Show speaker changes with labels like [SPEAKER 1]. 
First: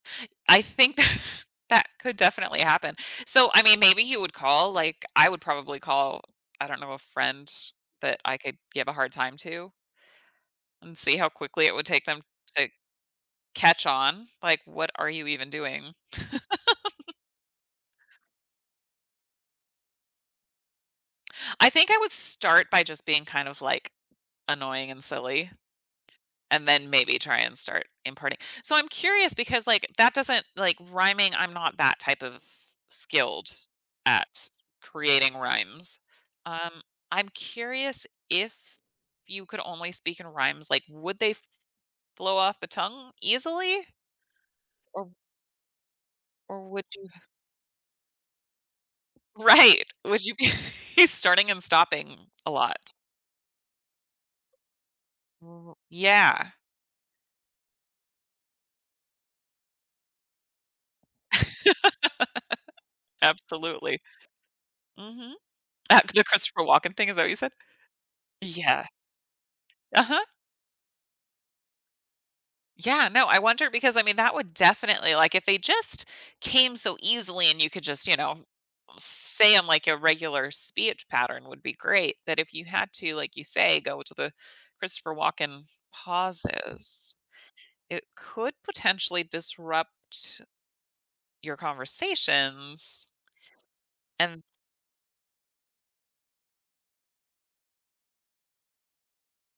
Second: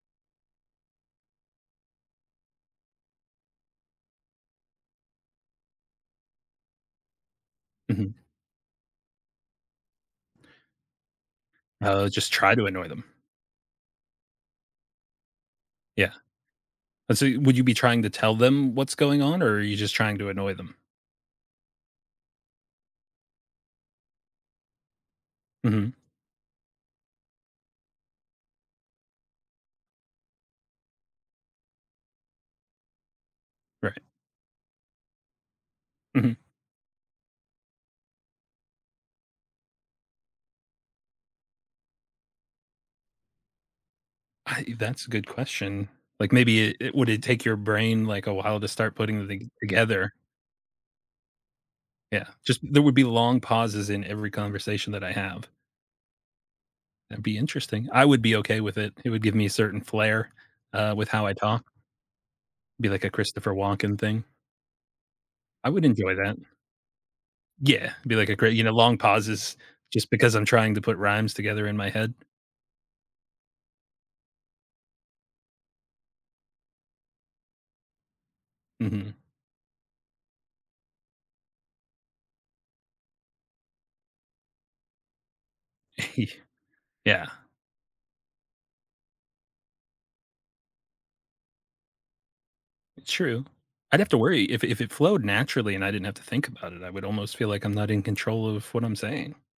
[SPEAKER 1] I think that could definitely happen. So, I mean, maybe he would call like, I would probably call, I don't know, a friend
[SPEAKER 2] Mhm.
[SPEAKER 1] that I could give a hard time to and see how quickly it would take
[SPEAKER 2] Oh,
[SPEAKER 1] them to
[SPEAKER 2] just try to
[SPEAKER 1] say
[SPEAKER 2] annoy them.
[SPEAKER 1] catch on, like, "What are you even doing?"
[SPEAKER 2] Yeah, and so you would you be trying to tell them what's going on or are you just trying to annoy them?
[SPEAKER 1] I think I would start by just being kind of, like, annoying and silly,
[SPEAKER 2] Mhm.
[SPEAKER 1] and then maybe try and start imparting So, I'm curious because, like, that doesn't like, rhyming I'm not that type of skilled
[SPEAKER 2] Right.
[SPEAKER 1] at creating rhymes.
[SPEAKER 2] Mhm.
[SPEAKER 1] Um, I'm curious if you could only speak in rhymes, like, would they f flow off the tongue easily
[SPEAKER 2] I eh, that's
[SPEAKER 1] or
[SPEAKER 2] a good question. Like,
[SPEAKER 1] or
[SPEAKER 2] maybe it
[SPEAKER 1] would
[SPEAKER 2] it
[SPEAKER 1] you
[SPEAKER 2] would it take your brain, like, a while to start putting thing
[SPEAKER 1] Right.
[SPEAKER 2] together?
[SPEAKER 1] Would you be he's starting and stopping
[SPEAKER 2] Yeah,
[SPEAKER 1] a
[SPEAKER 2] just there
[SPEAKER 1] lot.
[SPEAKER 2] would be long pauses in every conversation that I have.
[SPEAKER 1] Yeah.
[SPEAKER 2] That'd be interesting. I would be okay with it. It would give me a certain flare, uh, with how I talk be like a Christopher Walken
[SPEAKER 1] Absolutely.
[SPEAKER 2] thing.
[SPEAKER 1] Mhm.
[SPEAKER 2] I would
[SPEAKER 1] Uh,
[SPEAKER 2] enjoy
[SPEAKER 1] the
[SPEAKER 2] that.
[SPEAKER 1] Christopher Walken thing, is that what you said?
[SPEAKER 2] Yeah, be like a great you know,
[SPEAKER 1] Yeah.
[SPEAKER 2] long pauses just
[SPEAKER 1] Uh-huh.
[SPEAKER 2] because I'm trying to put rhymes together in my head.
[SPEAKER 1] Yeah, no, I wonder because, I mean, that would definitely like, if they just came so easily, and you could just, you know, uh,
[SPEAKER 2] Mhm.
[SPEAKER 1] say 'em like your regular speech pattern, would be great, but if you had to, like you say, go to the Christopher Walken pauses,
[SPEAKER 2] Yeah.
[SPEAKER 1] it could potentially disrupt your conversations
[SPEAKER 2] True. I'd have to
[SPEAKER 1] and
[SPEAKER 2] worry. If if it flowed naturally and I didn't have to think about it, I would almost feel like I'm not in control of what I'm saying.